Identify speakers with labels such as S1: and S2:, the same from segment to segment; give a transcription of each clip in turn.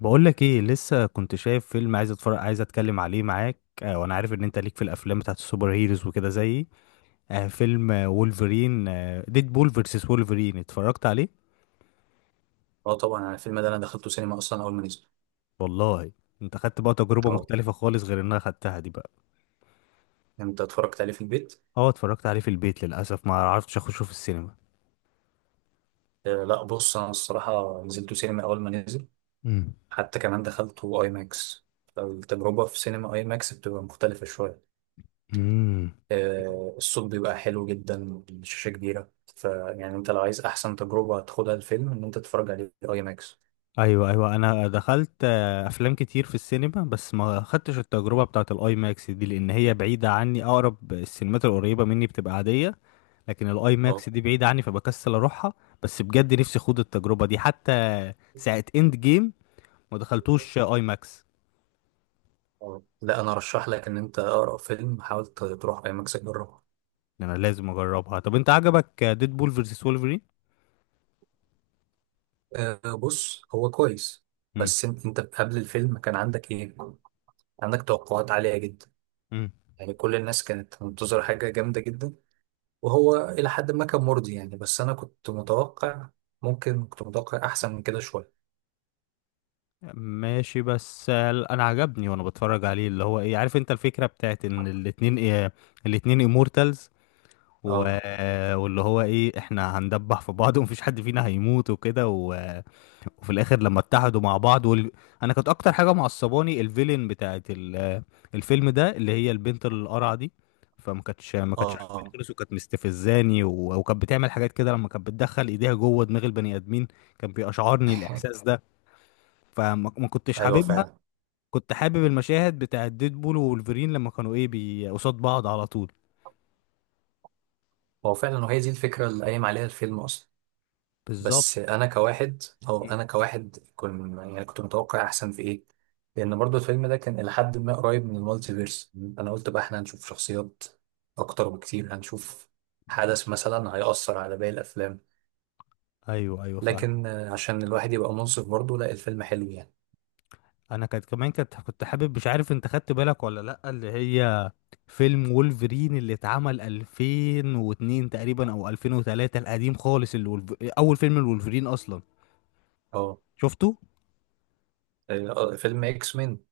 S1: بقولك ايه؟ لسه كنت شايف فيلم، عايز اتفرج عايز اتكلم عليه معاك. وانا عارف ان انت ليك في الافلام بتاعت السوبر هيروز وكده زيي. فيلم وولفرين ديدبول فيرسس وولفرين اتفرجت عليه.
S2: اه، طبعا انا الفيلم ده انا دخلته سينما اصلا اول ما نزل.
S1: والله. انت خدت بقى تجربة
S2: اه،
S1: مختلفة خالص غير انها خدتها دي بقى؟
S2: انت اتفرجت عليه في البيت؟
S1: اه، اتفرجت عليه في البيت، للاسف ما عرفتش اخشه في السينما.
S2: آه، لا بص انا الصراحه نزلته سينما اول ما نزل.
S1: امم.
S2: حتى كمان دخلته اي ماكس. فالتجربه في سينما اي ماكس بتبقى مختلفه شويه.
S1: امم.
S2: آه، الصوت بيبقى حلو جدا، الشاشه كبيره، فيعني انت لو عايز احسن تجربه تاخدها الفيلم ان انت تتفرج عليه في اي ماكس.
S1: ايوه، ايوه، انا دخلت افلام كتير في السينما، بس ما خدتش التجربه بتاعه الاي ماكس دي لان هي بعيده عني. اقرب السينمات القريبه مني بتبقى عاديه، لكن الاي
S2: اه.
S1: ماكس دي بعيدة عني فبكسل اروحها. بس بجد نفسي اخوض التجربة دي، حتى ساعة اند جيم ما دخلتوش اي ماكس.
S2: آه. لا انا ارشح لك ان انت اقرا فيلم، حاول تروح اي ماكس تجربه.
S1: انا لازم اجربها. طب، انت عجبك ديد بول فيرسس وولفرين؟
S2: آه، بص هو كويس.
S1: امم.
S2: بس انت قبل الفيلم كان عندك ايه؟ عندك توقعات عالية جدا،
S1: امم.
S2: يعني كل الناس كانت منتظرة حاجة جامدة جدا. وهو إلى حد ما كان مرضي، يعني بس أنا كنت متوقع، ممكن كنت متوقع أحسن من كده شوية.
S1: ماشي، بس انا عجبني وانا بتفرج عليه. اللي هو ايه، عارف انت الفكرة بتاعت ان الاتنين إيه؟ الاتنين امورتالز و...
S2: اه.
S1: واللي هو ايه، احنا هندبح في بعض ومفيش حد فينا هيموت وكده وفي الاخر لما اتحدوا مع بعض انا كانت اكتر حاجه معصباني الفيلن بتاعت الفيلم ده، اللي هي البنت القرعه دي. فما كانتش ما
S2: اه.
S1: كانتش عاجباني
S2: آه.
S1: خالص، وكانت مستفزاني وكانت بتعمل حاجات كده، لما كانت بتدخل ايديها جوه دماغ البني ادمين كان بيشعرني الاحساس ده. فما ما كنتش
S2: أيوه
S1: حاببها.
S2: فعلا.
S1: كنت حابب المشاهد بتاعت ديدبول وولفرين لما كانوا ايه، قصاد بعض على طول.
S2: هو فعلا، وهي دي الفكرة اللي قايم عليها الفيلم أصلا.
S1: بالظبط.
S2: بس
S1: مم.
S2: أنا كواحد كنت يعني كنت متوقع أحسن في إيه، لأن برضو الفيلم ده كان إلى حد ما قريب من المالتيفيرس. أنا قلت بقى إحنا هنشوف شخصيات أكتر بكتير، هنشوف حدث مثلا هيأثر على باقي الأفلام.
S1: ايوه، ايوه، فاهم.
S2: لكن عشان الواحد يبقى منصف برضه، لا الفيلم حلو يعني.
S1: انا كانت كمان كانت كنت حابب، مش عارف انت خدت بالك ولا لا، اللي هي فيلم وولفرين اللي اتعمل 2002 تقريبا او 2003، القديم خالص، اللي اول فيلم الولفرين اصلا
S2: اه.
S1: شفته.
S2: فيلم اكس مين.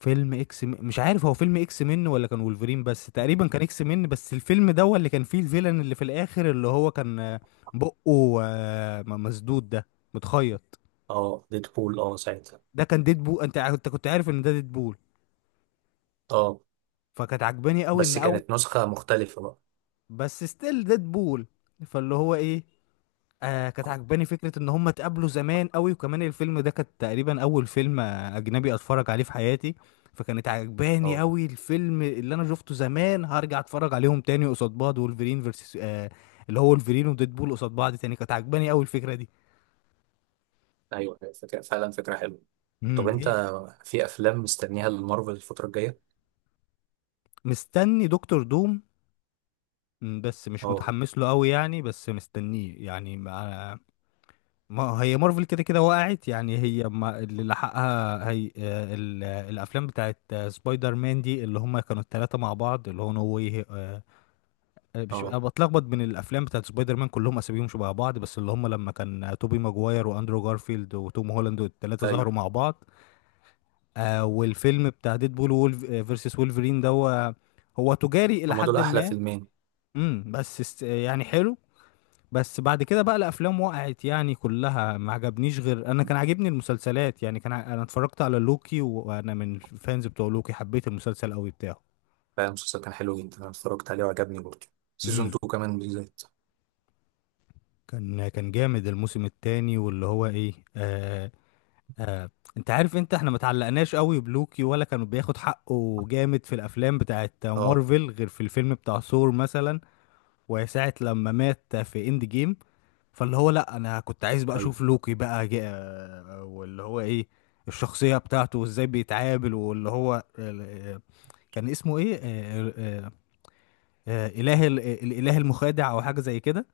S1: فيلم مش عارف هو فيلم اكس من ولا كان وولفرين، بس تقريبا كان اكس من. بس الفيلم ده هو اللي كان فيه الفيلن اللي في الاخر، اللي هو كان بقه مسدود ده، متخيط.
S2: اه، ديدبول، اه ساعتها.
S1: ده كان ديدبول. انت كنت عارف ان ده ديدبول؟
S2: اه،
S1: فكانت عجباني قوي ان
S2: بس كانت نسخة مختلفة بقى.
S1: بس ستيل ديدبول. فاللي هو ايه، كانت عجباني فكرة ان هم اتقابلوا زمان قوي. وكمان الفيلم ده كان تقريبا اول فيلم اجنبي اتفرج عليه في حياتي. فكانت عجباني
S2: اه،
S1: قوي الفيلم اللي انا شفته زمان، هرجع اتفرج عليهم تاني قصاد بعض، وولفرين versus اللي هو ولفرين وديدبول قصاد بعض تاني. كانت عجباني قوي الفكرة دي.
S2: ايوه، فكرة فعلا، فكرة حلوة. طب
S1: امم.
S2: انت
S1: إيه؟
S2: في افلام مستنيها لمارفل الفترة الجاية؟
S1: مستني دكتور دوم. بس مش
S2: اه.
S1: متحمس له قوي يعني، بس مستنيه يعني. ما هي مارفل كده كده وقعت يعني، هي ما اللي لحقها هي الافلام بتاعت سبايدر مان دي اللي هم كانوا الثلاثه مع بعض، اللي هو نو واي مش انا
S2: اه.
S1: بتلخبط بين الافلام بتاعت سبايدر مان، كلهم اساميهم شبه بعض. بس اللي هم لما كان توبي ماجواير واندرو جارفيلد وتوم هولاند والثلاثه
S2: ايوه.
S1: ظهروا مع بعض. والفيلم بتاع ديدبول وولف فيرسس وولفرين ده هو تجاري الى
S2: هما دول
S1: حد
S2: احلى
S1: ما.
S2: فيلمين.
S1: بس يعني حلو. بس بعد كده بقى الافلام وقعت يعني كلها، ما عجبنيش. غير انا كان عاجبني المسلسلات، يعني انا اتفرجت على لوكي وانا من الفانز بتوع لوكي، حبيت المسلسل قوي بتاعه.
S2: فعلا المسلسل كان حلو جدا، انا اتفرجت عليه وعجبني برضه. سيزون
S1: امم.
S2: 2 كمان بالذات.
S1: كان جامد الموسم الثاني، واللي هو ايه آه انت عارف احنا ما تعلقناش قوي بلوكي، ولا كان بياخد حقه جامد في الافلام بتاعت
S2: اه،
S1: مارفل، غير في الفيلم بتاع ثور مثلا وساعة لما مات في اند جيم. فاللي هو، لا، انا كنت عايز بقى
S2: ايوه،
S1: اشوف لوكي بقى واللي هو ايه، الشخصية بتاعته وازاي بيتعامل، واللي هو كان اسمه ايه؟ اله الاله المخادع او حاجة زي كده.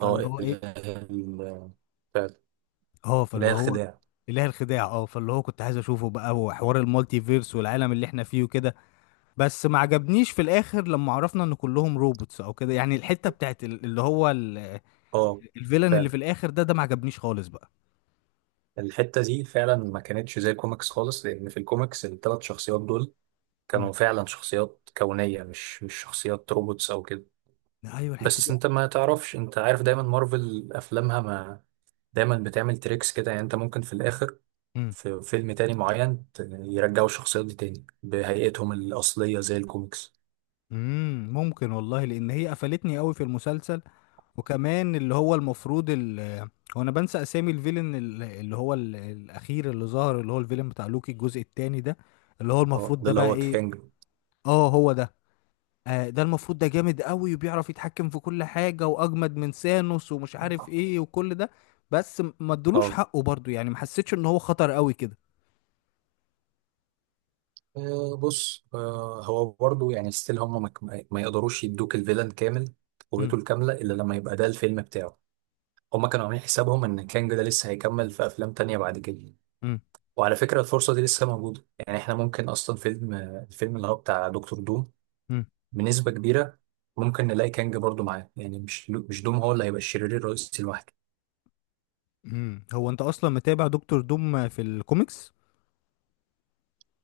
S2: اه
S1: هو ايه،
S2: فعلا.
S1: اه،
S2: اله
S1: فاللي هو
S2: الخداع،
S1: اله الخداع. اه، فاللي هو كنت عايز اشوفه بقى، وحوار المالتي فيرس والعالم اللي احنا فيه وكده. بس ما عجبنيش في الاخر لما عرفنا ان كلهم روبوتس او كده يعني. الحتة بتاعت اللي هو
S2: اه.
S1: الفيلن اللي
S2: فعلا
S1: في الاخر ده، ما عجبنيش خالص بقى.
S2: الحتة دي فعلا ما كانتش زي الكوميكس خالص، لأن في الكوميكس الثلاث شخصيات دول
S1: مم.
S2: كانوا فعلا شخصيات كونية، مش شخصيات روبوتس أو كده.
S1: ايوه، الحتة
S2: بس
S1: دي.
S2: أنت ما تعرفش، أنت عارف دايما مارفل أفلامها ما دايما بتعمل تريكس كده، يعني أنت ممكن في الآخر
S1: مم.
S2: في فيلم تاني معين يرجعوا الشخصيات دي تاني بهيئتهم الأصلية زي الكوميكس.
S1: ممكن والله، لان هي قفلتني قوي في المسلسل. وكمان اللي هو المفروض هو انا بنسى اسامي الفيلن اللي هو الاخير اللي ظهر، اللي هو الفيلن بتاع لوكي الجزء الثاني ده، اللي هو
S2: اه،
S1: المفروض
S2: ده
S1: ده
S2: اللي
S1: بقى
S2: هو
S1: ايه؟
S2: كانج.
S1: اه، هو ده. ده المفروض ده جامد قوي، وبيعرف يتحكم في كل حاجة، واجمد من سانوس ومش عارف ايه وكل ده. بس ما ادلوش
S2: اه.
S1: حقه برضو يعني، ما حسيتش ان هو خطر قوي كده.
S2: بص، هو برضو يعني ستيل هم ما يقدروش يدوك الفيلن كامل
S1: امم.
S2: قوته الكاملة إلا لما يبقى ده الفيلم بتاعه. هم كانوا عاملين حسابهم إن كانج ده لسه هيكمل في أفلام تانية بعد كده.
S1: امم.
S2: وعلى فكرة الفرصة دي لسه موجودة، يعني إحنا ممكن أصلا فيلم الفيلم اللي هو بتاع دكتور دوم بنسبة كبيرة ممكن نلاقي كانج برضو معاه، يعني مش دوم هو اللي هيبقى الشرير الرئيسي لوحده.
S1: امم. هو انت اصلا متابع دكتور دوم في الكوميكس؟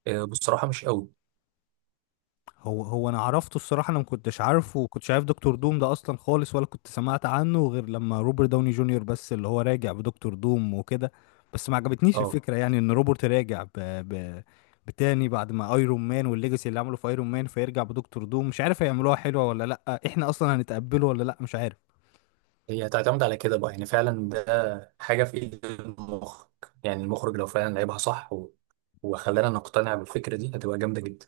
S2: بصراحة مش قوي.
S1: هو انا عرفته الصراحه، انا ما كنتش عارفه وكنتش عارف دكتور دوم ده اصلا خالص، ولا كنت سمعت عنه غير لما روبرت داوني جونيور، بس اللي هو راجع بدكتور دوم وكده. بس ما عجبتنيش
S2: اه،
S1: الفكره يعني، ان روبرت راجع بتاني بعد ما ايرون مان والليجاسي اللي عملوا في ايرون مان، فيرجع بدكتور دوم. مش عارف هيعملوها حلوه ولا لا، احنا اصلا هنتقبله ولا لا، مش عارف.
S2: هي هتعتمد على كده بقى، يعني فعلا ده حاجة في ايد المخرج. يعني المخرج لو فعلا لعبها صح و... وخلانا نقتنع بالفكرة دي هتبقى جامدة جدا.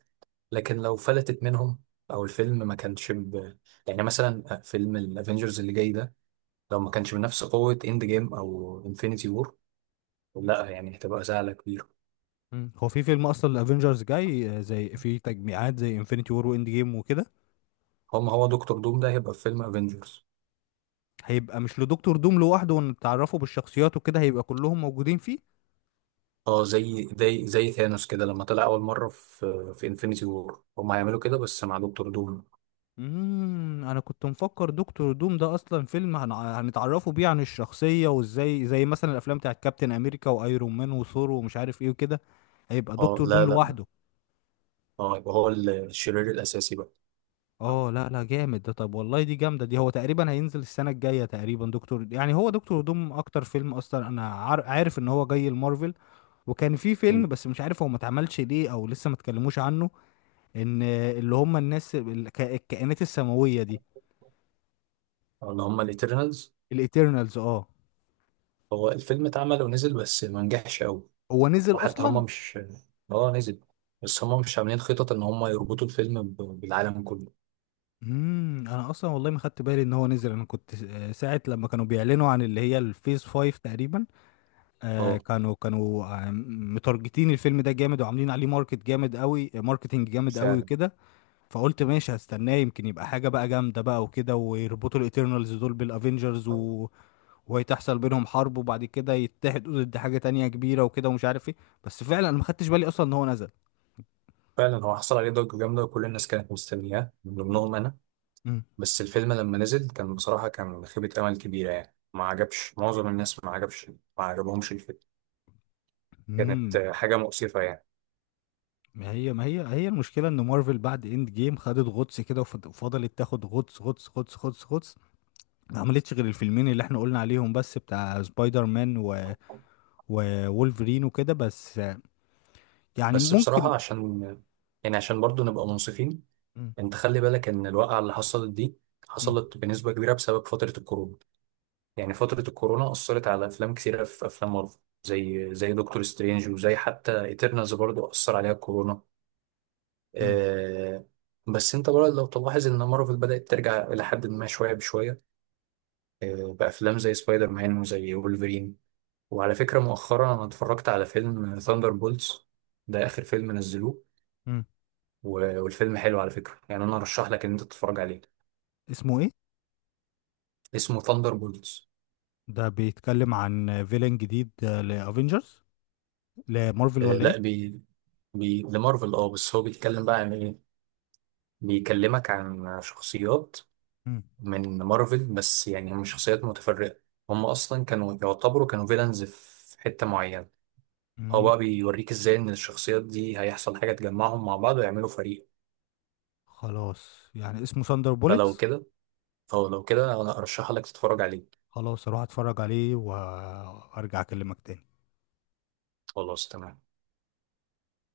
S2: لكن لو فلتت منهم، او الفيلم ما كانش يعني مثلا فيلم الافينجرز اللي جاي ده لو ما كانش بنفس قوة اند جيم او انفينيتي وور، لا يعني هتبقى زعلة كبيرة.
S1: مم. هو في فيلم اصلا الافينجرز جاي زي في تجميعات زي انفينيتي وور واند جيم وكده؟
S2: هو دكتور دوم ده هيبقى في فيلم افينجرز؟
S1: هيبقى مش لدكتور دوم لوحده، ونتعرفوا بالشخصيات وكده، هيبقى كلهم موجودين فيه.
S2: اه، زي ثانوس كده لما طلع اول مرة في انفينيتي وور، هم هيعملوا كده بس مع دكتور دوم.
S1: انا كنت مفكر دكتور دوم ده اصلا فيلم هنتعرفوا بيه عن الشخصيه وازاي، زي مثلا الافلام بتاعت كابتن امريكا وايرون مان وثور ومش عارف ايه وكده، هيبقى
S2: اه،
S1: دكتور دوم
S2: لا لا.
S1: لوحده.
S2: اه، يبقى هو الشرير الاساسي بقى.
S1: اه، لا، لا، جامد ده. طب والله دي جامده دي. هو تقريبا هينزل السنه الجايه تقريبا دكتور، يعني هو دكتور دوم اكتر فيلم اصلا انا عارف ان هو جاي المارفل. وكان في فيلم
S2: مم.
S1: بس مش عارف هو ما اتعملش ليه او لسه ما اتكلموش عنه، ان اللي هم الناس الكائنات السماويه دي،
S2: اللي هم الاترنالز.
S1: الايترنالز. اه،
S2: هو الفيلم اتعمل ونزل بس ما نجحش قوي.
S1: هو نزل
S2: وحتى
S1: اصلا؟
S2: هم مش، اه نزل، بس هم مش عاملين خطط ان هم يربطوا الفيلم بالعالم كله.
S1: انا اصلا والله ما خدت بالي ان هو نزل. انا كنت ساعه لما كانوا بيعلنوا عن اللي هي الفيز 5 تقريبا،
S2: اه
S1: كانوا متارجتين الفيلم ده جامد، وعاملين عليه ماركتنج جامد قوي
S2: فعلا.
S1: وكده. فقلت ماشي هستناه، يمكن يبقى حاجه بقى جامده بقى وكده، ويربطوا الاترنالز دول بالافنجرز وهيتحصل بينهم حرب، وبعد كده يتحدوا ضد حاجه تانية كبيره وكده ومش عارف ايه. بس فعلا انا ما خدتش بالي اصلا ان هو نزل.
S2: فعلا هو حصل عليه ضجة جامدة وكل الناس كانت مستنياه من ضمنهم انا. بس الفيلم لما نزل كان بصراحة كان خيبة امل كبيرة، يعني ما عجبش معظم الناس، ما عجبهمش الفيلم. كانت
S1: امم.
S2: حاجة مؤسفة يعني.
S1: ما هي هي المشكله ان مارفل بعد اند جيم خدت غطس كده، وفضلت تاخد غطس غطس غطس غطس غطس. ما عملتش غير الفيلمين اللي احنا قلنا عليهم بس، بتاع سبايدر مان وولفرين وكده، بس يعني
S2: بس
S1: ممكن.
S2: بصراحة عشان برضو نبقى منصفين،
S1: مم.
S2: انت خلي بالك ان الواقعة اللي حصلت دي
S1: مم.
S2: حصلت بنسبة كبيرة بسبب فترة الكورونا. يعني فترة الكورونا أثرت على أفلام كثيرة، في أفلام مارفل زي دكتور سترينج، وزي حتى إيترنالز برضو أثر عليها الكورونا.
S1: مم.
S2: آه. بس انت برضه لو تلاحظ ان مارفل بدأت ترجع إلى حد ما شوية بشوية، بأفلام زي سبايدر مان وزي وولفرين. وعلى فكرة مؤخرا أنا اتفرجت على فيلم ثاندر بولتس، ده آخر فيلم نزلوه.
S1: مم.
S2: والفيلم حلو على فكرة، يعني أنا أرشح لك إن أنت تتفرج عليه.
S1: اسمه ايه؟
S2: اسمه ثاندر.
S1: ده بيتكلم عن فيلن جديد لافنجرز، لمارفل ولا
S2: لا،
S1: ايه؟
S2: لمارفل، اه بس هو بيتكلم بقى عن ايه، بيكلمك عن شخصيات
S1: مم.
S2: من مارفل، بس يعني هم شخصيات متفرقة. هم اصلا كانوا يعتبروا كانوا فيلنز في حتة معينة. هو بقى
S1: مم.
S2: بيوريك ازاي ان الشخصيات دي هيحصل حاجة تجمعهم مع بعض ويعملوا فريق.
S1: خلاص، يعني اسمه ساندر
S2: فلو
S1: بوليتس.
S2: كده، او لو كده، انا ارشح لك تتفرج عليه.
S1: خلاص، اروح اتفرج عليه وارجع اكلمك تاني.
S2: خلاص تمام.